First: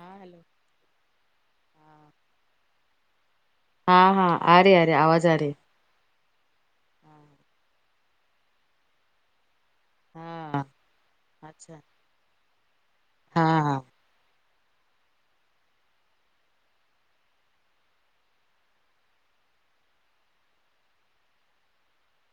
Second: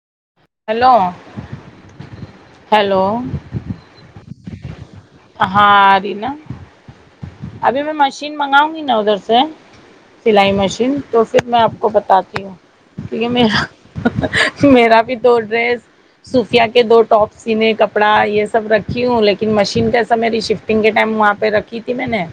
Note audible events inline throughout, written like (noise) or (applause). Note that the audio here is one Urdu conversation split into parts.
ہاں ہیلو ہیلو ہاں ہیلو ہاں ہاں ارے رے آواز آ رہی ہاں اری نا ہاں ابھی میں مشین منگاؤں گی نا ادھر سے سلائی ہاں مشین تو پھر میں آپ اچھا کو بتاتی ہوں تو یہ میرا ہاں ہاں میرا بھی دو ڈریس صوفیا کے دو ٹاپ سینے کپڑا یہ سب رکھی ہوں لیکن مشین کا میری شفٹنگ کے ٹائم وہاں پہ رکھی تھی میں نے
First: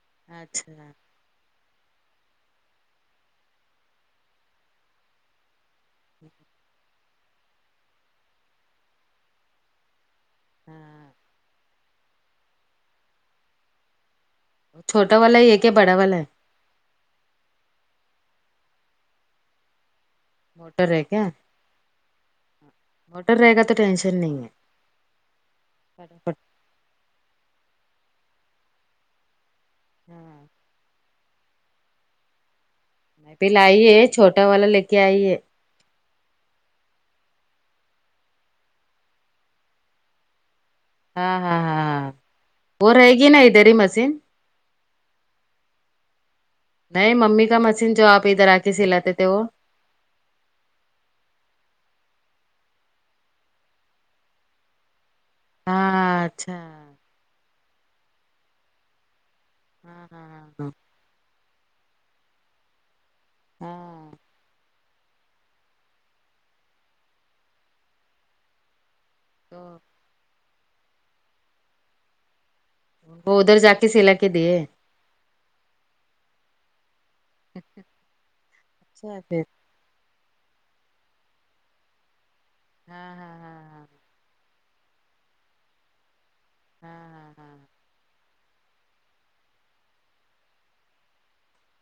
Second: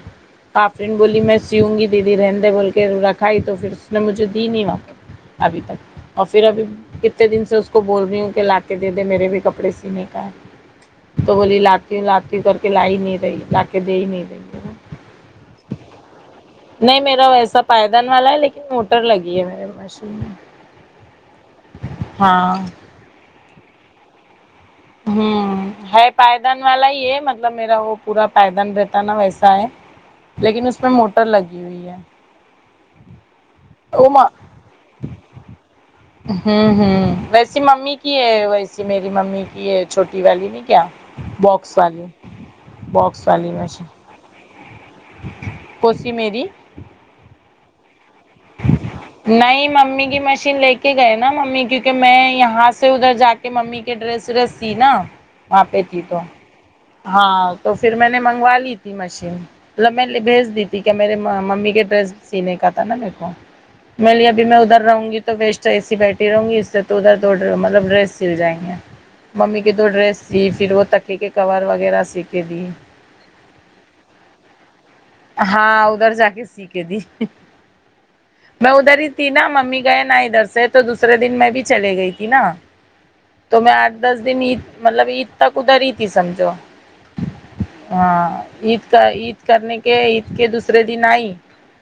اچھا افرین بولی میں سیوں گی دیدی رہندے بول کے رکھائی تو پھر اس نے مجھے دی نہیں وہاں ابھی تک اور پھر ابھی کتنے دن سے اس کو بول رہی ہوں کہ لا کے دے دے میرے بھی کپڑے نے کہا ہاں تو بولی لاتی ہوں لاتی ہوں کر کے لا ہی نہیں رہی لا کے دے ہی نہیں رہی چھوٹا والا ہی ہے کہ بڑا والا ہے نہیں میرا ویسا پائیدان والا ہے لیکن موٹر لگی ہے میرے مشین میں موٹر ہے کیا ہاں موٹر رے گا تو ٹینشن نہیں ہے ہوں ہے فٹافٹ پائدان والا ہی یہ مطلب میرا وہ پورا پائدان رہتا ہے نا ویسا ہے ہاں لیکن اس میں موٹر لگی ہوئی ہے ابھی لائی ہے وہ چھوٹا والا لے کے آئیے ہوں ہوں ویسی ممی کی ہے ویسی میری ممی کی ہے چھوٹی والی نے کیا ہاں ہاں بکس ہاں والی ہاں وہ رہے بکس گی نا والی ادھر ہی میںش مشین کونسی میری نہیں ممی کا مشین جو آپ ادھر آ کے سلاتے تھے وہ نہیں ممی کی مشین لے کے گئے نا ممی کیونکہ میں یہاں سے ادھر جا کے ممی کے ڈریس ورس سی نا وہاں پہ تھی تو ہاں اچھا ہاں تو پھر میں نے منگوا لی تھی مشین ملب ہاں میں ہاں بھیج دی ہاں تھی کیا میرے ممی کے ڈریس سینے کا تھا نا ہاں می لی ابھی میں ادھر رہوں گی تو ویسٹ ایسی بیٹھی رہوں گی اس سے تو ادھر تو ار مطلب ڈریس سل جائیں گے ممی کی تو دو ڈریس سی پھر وہ تکے کے کور وغیرہ سیکھے دی وہ ادھر جا کے سلا کے دے ہاں ادھر جا کے س کے دی میں ادھر ہی اچھا تھی پھر نا ممی گئے نا ادھر سے تو دوسرے دن میں بھی چلے گئی تھی نا ہاں تو ہاں میں آٹھ دس دن عید مطلب عید تک ادھر ہی تھی سمجھو ہاں ہاں ہاں ہاں ہاں عید کا عید کرنے کے عید کے دوسرے دن آئی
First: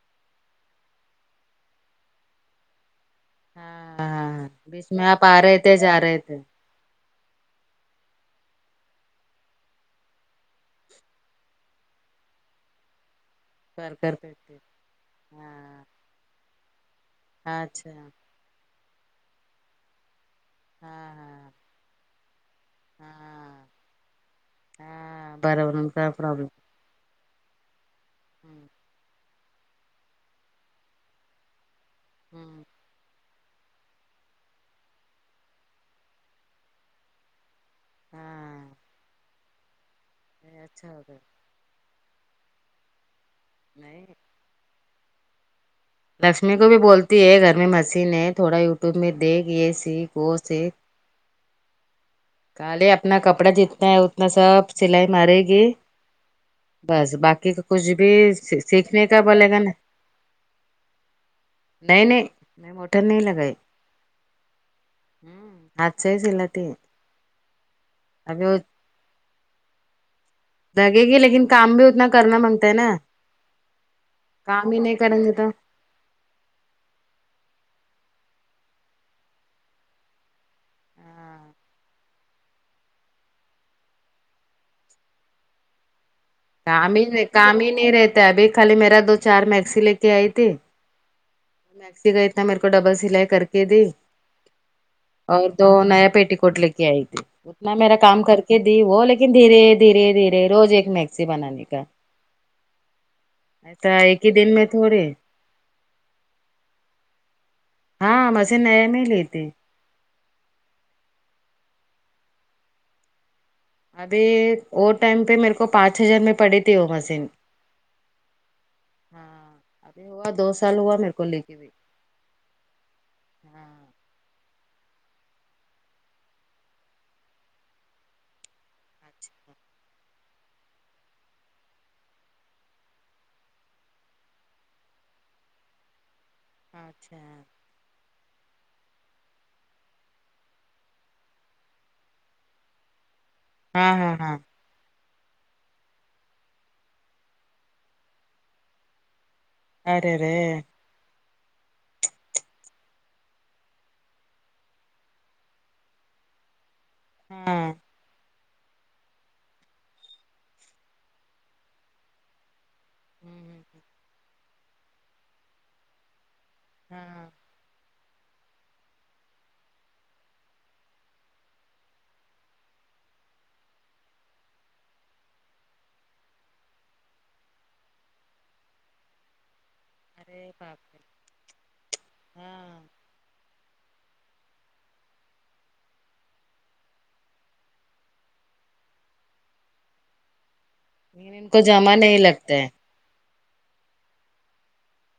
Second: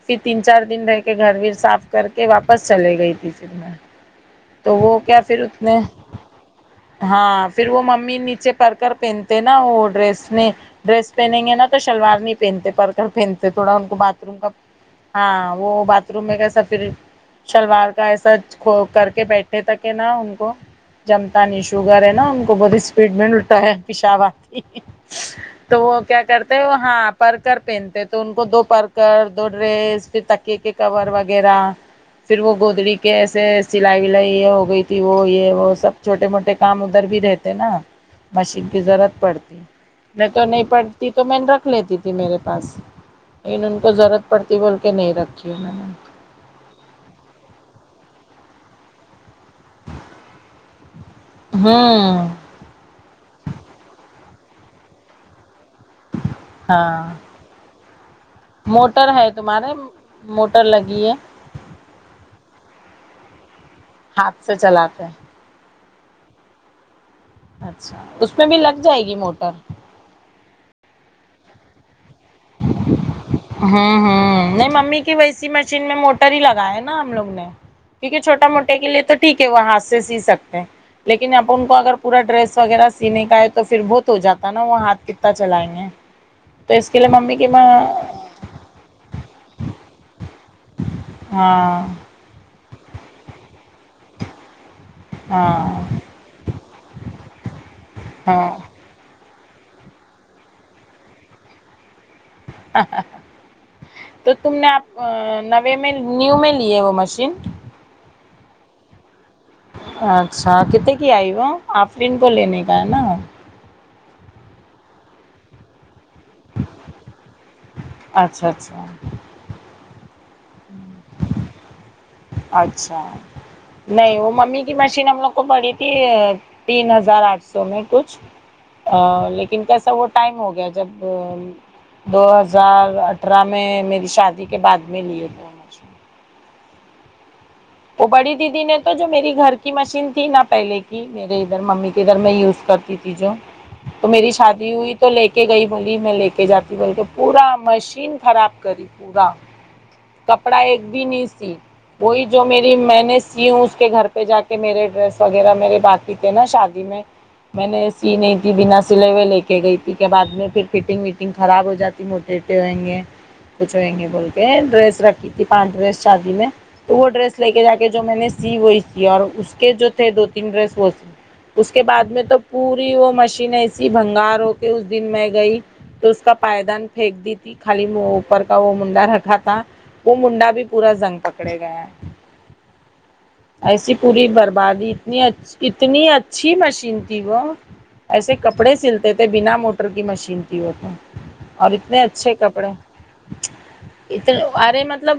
پھر تین چار دن رہ کے گھر ویر صاف کر کے واپس چلے گئی تھی پھر میں ہاں ہاں ہاں تو بیچ وہ میں کیا آپ آ پھر رہے تھے اتنے جا رہے تھے ہاں پھر وہ ممیمی نیچے پڑ کر پہنتے نا وہ ڈریس نے ڈریس پہنیں گے نا تو شلوار نہیں پہنتے پر پھینتے تھوڑا ان کال کو باتھ کرتے روم کا تھے ہاں وہ باتھ روم میں کیسا پھر اچھا شلوار کا ایسا کھ کر کے بیٹھے تھا کہ نا ان کو ہاں جم ہاں تا شوگر ہے نا ان کو بت اسپیڈ میں لوٹتا ہاں ہے پیشاب آتی ہے ہاں بارہ تو وہ کا کیا پرابلم کرتے ہیں ہو ہاں پرکر پہنتے تو ان کو دو پرکر دو ڈریس پھر تکیے کے کور وغیرہ پھر وہ گودڑی کے ایسے سلائی ولائی یہ ہو گئی تھی وہ یہ وہ سب چھوٹے موٹے کام ادھر بھی رہتے نا مشین ہاں کی ضرورت پڑتی نہیں تو نہیں اچھا ہو پڑتی گیا تو میں رکھ لیتی تھی میرے پاس لیکن ان کو نہیں ضرورت پڑتی بول کے نہیں رکھتی ہوں میں لکشمی کو بھی بولتی ہے گھر میں مشین ہے تھوڑا یوٹیوب میں دیکھ یہ سیکھ وہ سیکھ ہوں خالی اپنا کپڑا جتنا ہے اتنا سب سلائی مارے گی بس ہاں باقی کا کچھ بھی سیکھنے موٹر کا ہے بولے گا نا تمہارے موٹر لگی ہے نہیں نہیں نہیں موٹر نہیں لگائی ہاتھ سے چلاتے ہیں امم ہاتھ سے ہی چلاتی ہو اچھا اس میں بھی لگ جائے گی موٹر دگے گی لیکن کام بھی اتنا کرنا مانگتا ہے نا ہمم ہمم نہیں کام ہی ممی کی کریں گے تو ویسی مشین میں موٹر ہی لگاںے نا ہم لوگ نے کیونکہ چھوٹا موٹے کے لیے تو ٹھیک ہے وہ ہاتھ سے سی سکتے ہیں لیکن اپن کو اگر پورا ڈریس وغیرہ سینے کا ہے تو پھر بہت ہو جاتا نا وہ ہاتھ کتتا چلائیں گے تو اس کام کے لیے ہی ممی کی کام میں ہی نہیں رہتا ابھی خالی میرا دو چار میکسی لے کے آئی تھی ہاں میکسی رہتے میرے کو ڈبل سلائی کر کے دی اور تو ہاں نیا پیٹی کوٹ لے کے آئی تھی اتنا میرا کام کر ہاں کے وہ لیکن دھیرے دھیرے دھیرے روز ایک میکسی بنانےکا تو دن تم میں نے آپ تھوڑے نوے میں نیو میں لی ہے وہ مشین ہاں مشین نئے میں ہی لیےتھے اچھا کتنے کی آئی وہ آفرین کو لینے کا ہے نا ابھی وہ ٹائم پہ میرے کو پانچ ہزار میں پڑھی تھی وہ مشین اچھا اچھا ہاں ابھی ہوا دو سال ہوا میرے کو لے کے بھی اچھا ہاں نہیں وہ ممی کی مشین ہم لوگ کو پڑی تھی تین ہزار آٹھ سو میں کچھ لیکن کیسا وہ ٹائم ہو گیا جب دو ہزار اٹھھرہ میں میری شادی کے بعد میں لیے تھے وہ مشین اچھا وہ بڑی دیدی نے تو جو میری گھر کی مشین تھی نا پہلے کی میرے ادھر ممی کے گھر میں یوز کرتی تھی تھی جو ہاں تو ہاں میری ہاں شادی ہوئی تو لے کے گئی بولی میں لے کے جاتی بول کے پورا مشین خراب کری پورا ارے رے کپڑا ایک بھی نہیں سی وہی جو میری میں نے سی ہوں اس کے گھر پہ جا کے میرے ڈریس وغیرہ میرے باقی تھے نا شادی میں میں ہاں نے سی نہیں تھی بنا سلے ہوئے لے کے گئی تھی کہ بعد میں پھر فٹنگ وٹنگ خراب ہو جاتی موٹر بیٹے ہوئیں گے کچھ ہوئیں گے بول کے ڈریس رکھی تھی پانچ ڈریس شادی میں تو وہ ہاں ڈریس لے کے جا کے جو میں نے سی وہی سیے اور اس کے جو تھے دو تین ڈریس وہ سی اس کے بعد میں تو پوری وہ مشین ایسی بھنگار ہو کے اس دن میں گئی تو اس کا پائیدان پھینک دی تھی خالی اوپر کا وہ منڈا رکھا تھا وہ منڈا ارے بھی باپ پورا رے زنگ پکڑے گیا ہے ہاں ایسی پوری بربادی اتنی اتنی اچھی مشین تھی وہ ایسے کپڑے سلتے تھے بنا موٹر کی مشین تھی وہ تو لیکن ان کو اور جمع اتنے نہیں اچھے لگتے ہیں کپڑے اتنے ارے مطلب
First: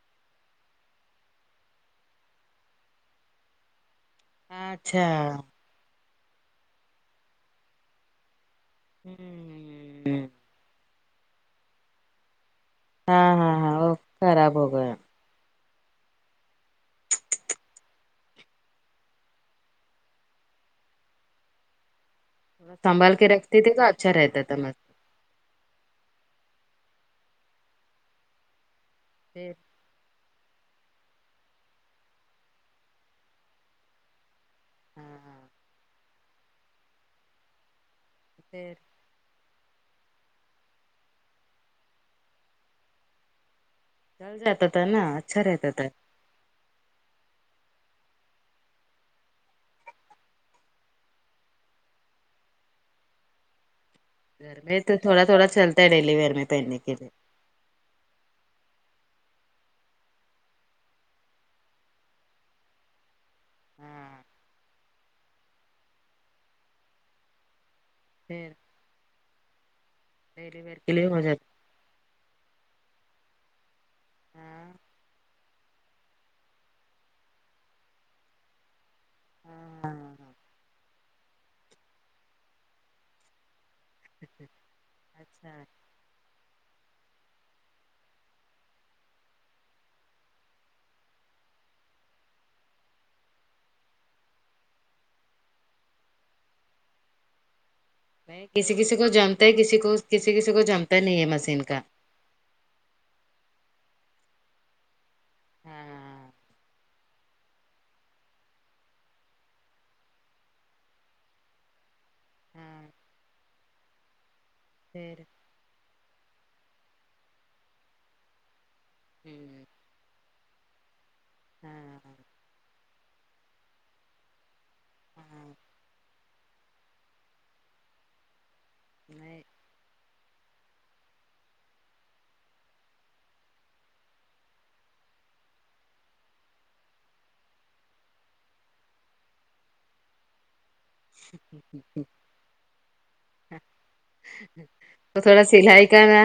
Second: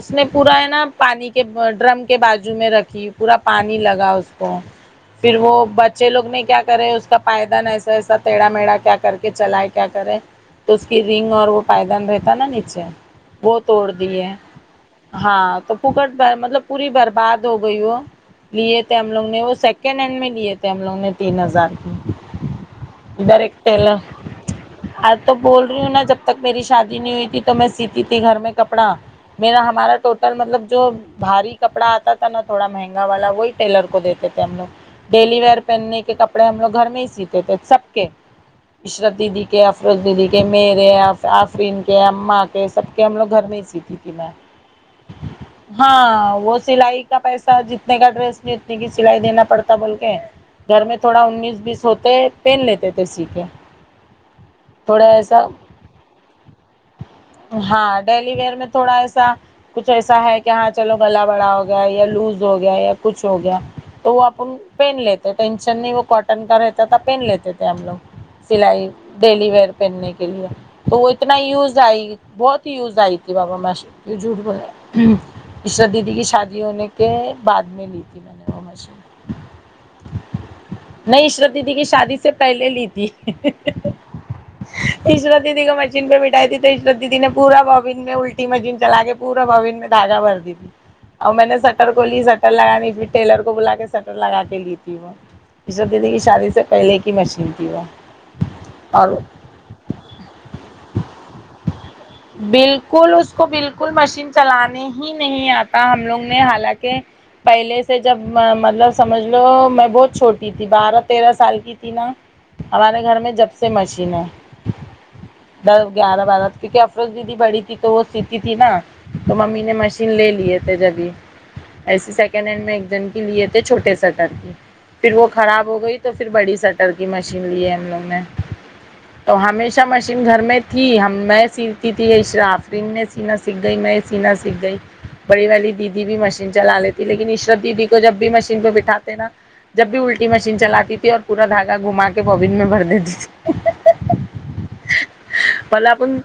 اس نے پورا ہے نا پانی کے ڈرم کے بازو میں رکھی پورا پانی لگا اس کو اچھا پھر وہ بچے لوگ نے کیا کرے اس کا پائدان ایسا ایسا تیڑھا میڑھا کیا کر کے چلائے کیا کرے ہوں تو اس کی رنگ اور وہ پائیدان رہتا نا نیچے ہاں وہ ہاں ہاں توڑ دی ہے خراب ہو گیا ہاں تو پھوکٹ کا مطلب پوری برباد ہو گئی وہ لیے تھے ہم لوگ نے وہ سیکنڈ ہینڈ میں لیے تھے ہم لوگ نے تین ہزار کی سنبھال کے رکھتے تھے تو اچھا رہتا تھا مش ار تو بول رہی ہوں نا جب تک میری شادی نہیں ہوئی تھی تو میں سیتی تھی گھر میں کپڑا پھر میرا ہمارا تو مطلب جو بھاری کپڑا آتا تھا نا تھوڑا مہنگا والا وہی ٹیلر کو دیتے تھے ہم لوگ ہاں ڈیلی ہاں ویئر پہننے کے کپڑے ہم لوگ گھر میں ہی سیتے تھے سب کے پھر عشرت دیدی کے افروز دیدی کے میرے آفرین کے اماں کے سب کے ہم لوگ گھر میں ہی سیتی تھی میں چل جاتا تھا نا اچھا رہتا تھا ہاں وہ سی سلائی کا پیسہ جتنے کا ڈریس لیں اتنے کی سلائی دینا پڑتا بول کے گھر میں تھوڑا انیس بیس ہوتے پہن لیتے تھے سی کے گھر میں تو تھوڑا تھوڑا چلتا ہے ڈیلی ویئر میں پہننے کے لیے ہاں ڈیلی ویئر میں تھوڑا ایسا کچھ ایسا ہے کہ ہاں چلو گلا بڑا ہو گیا ہے یا لوز ہو گیا یا کچھ ہو گیا تو وہ ہاں اب ان پہن لیتے تو ٹینشن نہیں وہ کاٹن کا رہتا تھا پہن لیتے تھے ہم لوگ پھر سلائی ڈیلی ویئر پہننے کے لیا ڈیلی ویئر کے تو لیے وہ ہو اتنا جاتا یوز آئی بہت ہی یوز آئی تھی بابا مشی جھوٹ ہاں بولے عشرت دیدی کی شادی ہونے کے بعد میں لی تھی میں نے وہ مشین ہاں نہیں عشرت دیدی کی شادی سے پہلے لی تھی عشرت اچھا دیدی کا مش مشین پہ بٹھائی تھی تو عشرت دیدی نے پورا بابن میں الٹی مشین چلا کے پورا بابن میں دھاگہ بھر دی تھی اور میں نے شٹر کو لی شٹر لگا نہیں پھر ٹیلر کو بلا کے شٹر لگا کے لی تھی وہ عشرت دیدی کی شادی سے پہلے کی مشین تھی وہ کسی کسی کو اور جمتا ہے کسی کو کسی کسی کو جمتا نہیں ہے مشین کا بالکل اس کو بالکل مشین چلانے ہی نہیں آتا ہم لوگ ہاں نے حالانکہ پہلے سے جب مطلب سمجھ لو میں بہت چھوٹی تھی بارہ تیرہ سال کی تھی نا ہاں ہمارے گھر میں جب سے مشین ہے پھر دس گیارہ بارہ کیونکہ افروز دیدی بڑی تھی تو وہ سیتی تھی نا تو ممی نے مش ین لے لیے تھے جبھی ایسے ہاں سیکنڈ ہینڈ میں ایک جن کی لیے تھے چھوٹے شٹر کی پھر وہ ہاں خراب ہو گئی تو پھر بڑی شٹر کی مشین لی ہے ہم لوگ نے تو نہیں ہمیشہ مشین گھر میں تھی ہم میں سیتی تھی یہ عشرا آفرین نے سینا سیکھ گئی میں سینا سیکھ گئی بڑی والی دیدی بھی مشین چلا لیتی لیکن عشرت دیدی کو جب بھی مشین پہ بٹھاتے نا جب بھی الٹی مشین چلاتی تھی اور پورا دھاگا گھما کے بابن میں بھر دیتی تھی تو تھوڑا سلائی بلا کا اپن نہ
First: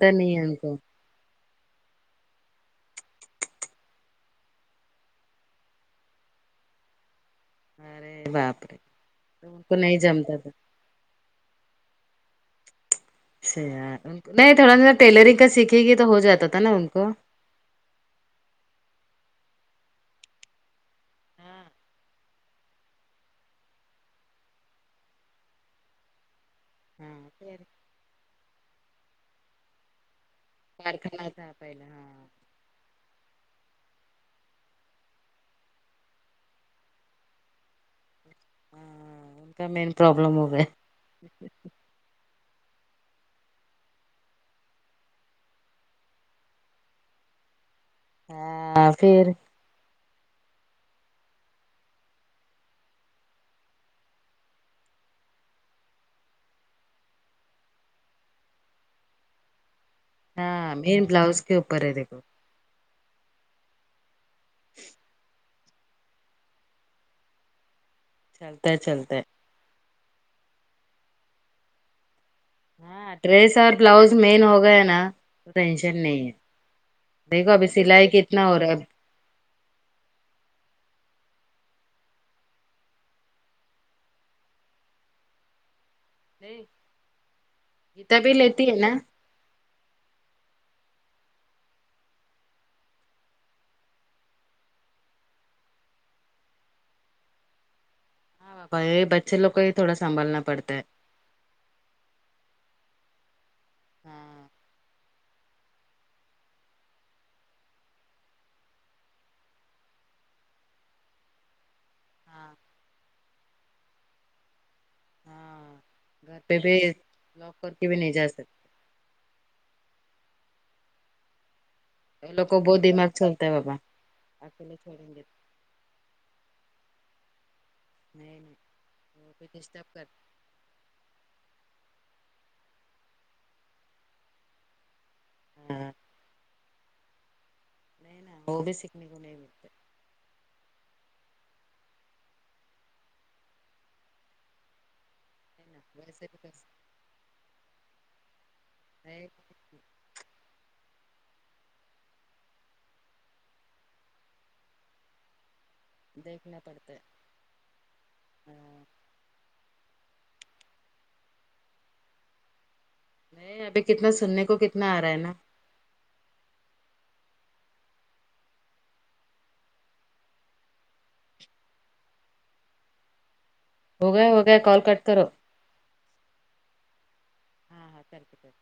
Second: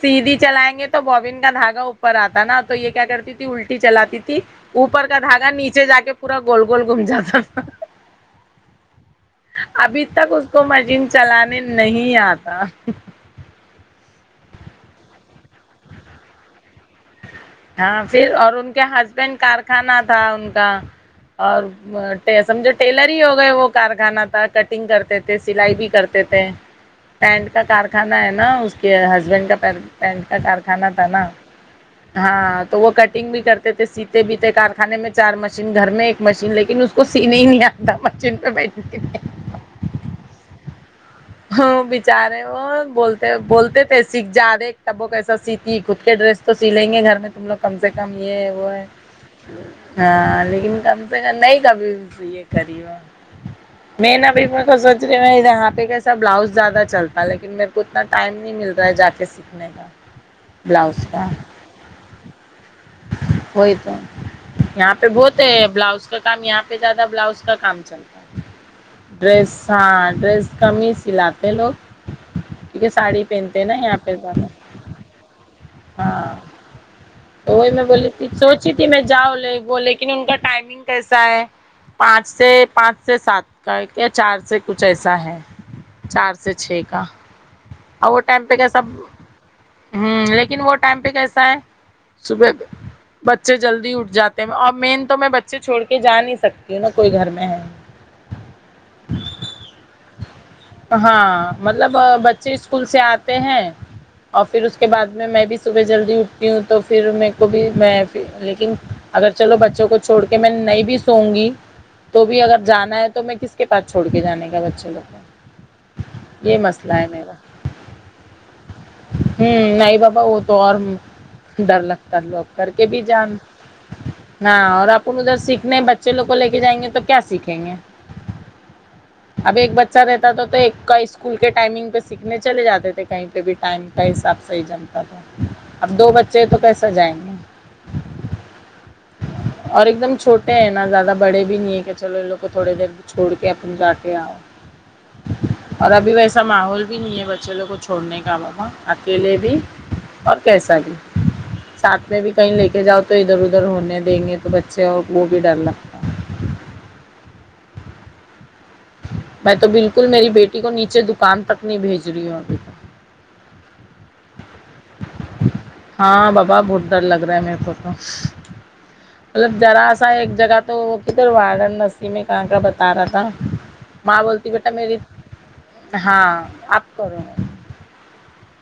سیدھی چلائیں گے تو بابن کا دھاگا اوپر آتا نا تو یہ کیا کرتی تھی الٹی چلاتی تھی اوپر کا دھاگا نیچے جا کے پورا گول گول گھوم جاتا تھ ارے باپ رے تو ان کو نہیں ابھی تک جمتا اس تھا کو مشین چلانے نہیں آتا ایسے یار ان کو نہیں تھوڑا سا ٹیلرنگ کا سیکھے گی تو ہو جاتا تھا نا ان کو ہاں پھر اور ان کے ہسبینڈ کارخانہ تھا ان کا اور ہاں وہ ٹے سمجھو ٹیلر ہی ہو گئے وہ کارخانہ تھا کٹنگ کرتے تھے سلائی بھی کرتے تھے ہاں پینٹ پھر کا کارخانہ ہے نا اس کے ہسبینڈ کا پین پینٹ کا کار کارخانہ تھا پہلے ہاں ہاں تو وہ کٹنگ بھی کرتے تھے سیتے بھی تھے کارخانے میں چار مشین گھر میں ایک مشین لیکن اس کچھ سینے ہی نہیں اتا مشین پہ بیٹ کے ہاں ان کا مین پروابلم ہو گیے (unintelligible) چارے وہ بولتے بولتے تھے سیکھ جا رہے تبو کیسا سیتی خود کے ڈریس تو سیلینگے گھر میں تم لوگ کم سے کم یہ ہے وہ ہے ہاں پھر ہاں لیکن کم سے کم نہیں کبھی یہ کری ہو میں نہ (unintelligible) سا بلاؤز زیادہ چلتا ہے لیکن میرے کو اتنا ٹائم نہیں مل رہا ہے جا کے سیکھنے کا ہاں بلاؤز مین کا کے اوپر ہے دیکھو وہی تو یہاں پہ بہت ہے بلاؤز کا کام یہاں پہ زیادہ بلاؤز کا کام چلتا چلتا ہے چلتا ہے ڈس ہاں ڈریس کم ہی سلاتے لوگ کیونکہ ہاں ساڑی ڈریس پہنتے ہیں اور نا یہاں بلاؤز پہ مین زیادہ ہو گیا نا تو ٹینشن نہیں ہے ہاں دیکھو ابھی سلائی کتنا ہو رہا ہے جا وہ لیکن ان کا ٹائمنگ کیسا ہے پانچ سے پانچ سے سات کا یا چار سے کچھ ایسا ہے چار سے نہیں چھ کا اور گیتا وہ بھی ٹٹیم پہ کیا لیتی ہے سب نا ہوں لیکن وہ ٹائم پہ کیسا ہے صبح کو بچے جلدی اٹھ جاتے ہیں اور میں تو میں بچے چھوڑ کے جا نہیں سکتی ہوں نا کوئی گھر میں ہے ہاں پر یہ بچے لوگ کو ہی تھوڑا سنبھالنا پڑتا ہے ہاں مطلب بچے اسکول سے آتے ہیں اور ہاں پھر اس کے بعد میں میں بھی صبح جلدی اٹھتی ہوں تو پھر میرے کو بھی میں بھی لیکن اگر چلو بچوں کو چھوڑ کے میں نہیں بھی سووں گی تو بھی ہاں اگر جانا ہے تو میں کس کے پاس چھوڑ کے جانے کا بچے لو ہاں گھر پہ یہ بھی مسئلہ ہے میرا (unintelligible) ہمم نہیں بابا وہ تو اور ڈر لگ تا ان لوگ کو کر بہت کے بھی دماغ جان چلتا ہے بابا نا اکیلے اور چھوڑیں اپن گے ادھر سیکھنے با چےلوگ کو لے کے جائیں گے تو کیا سیکھیں گے نہیں نہیں وہ بھی اب ایک ڈسٹرب بچہ کر رہتا تھا تو ایک کا اس اسکول کے ٹائمنگ پہ سیکھنے چلے جاتے تھے کہیں پہ بھی ٹائم کا حساب سے ہی ہاں اب دو بچے تو کیسا جائیں گے (unintelligible) اور ایک دم چھوٹے ہیں نا زیادہ بڑے بھی نہیں ہیں کہ چلو ان لوگ کو تھوڑے دیر چھوڑ کے اپن جا کے آؤ ہے نا اور ابھی ویسے بھی ویسا ماحول بھی نہیں ہے بچے لوگ کو چھوڑنے کا ہاں اکیلے بھی اور کیسا بھی ساتھ میں بھی کہیں لے کے جاؤ تو ادھر ادھر ہونے دیں گے تو بچے اور وہ بھی ڈر لگ دیکھنا پڑتے ہاں میں تو بالکل میری بیٹی کو نیچے دکان تک نہیں بھیج رہی ہوں تک۔ نہیں ابھی کتنا سننے کو کتنا آ رہا ہے نا ہاں بابا بہت ڈر لگ رہا ہے میرے کو تو مطلب جذرا سا ایک جگہ تو کدھر وارانسی میں کہاں کا بتا رہا تھا ہو ماں گیا ہو بولتی گیا بیٹا کال میری کٹ کرو ہاں آپ کروں ہاں ہاں (unintelligible)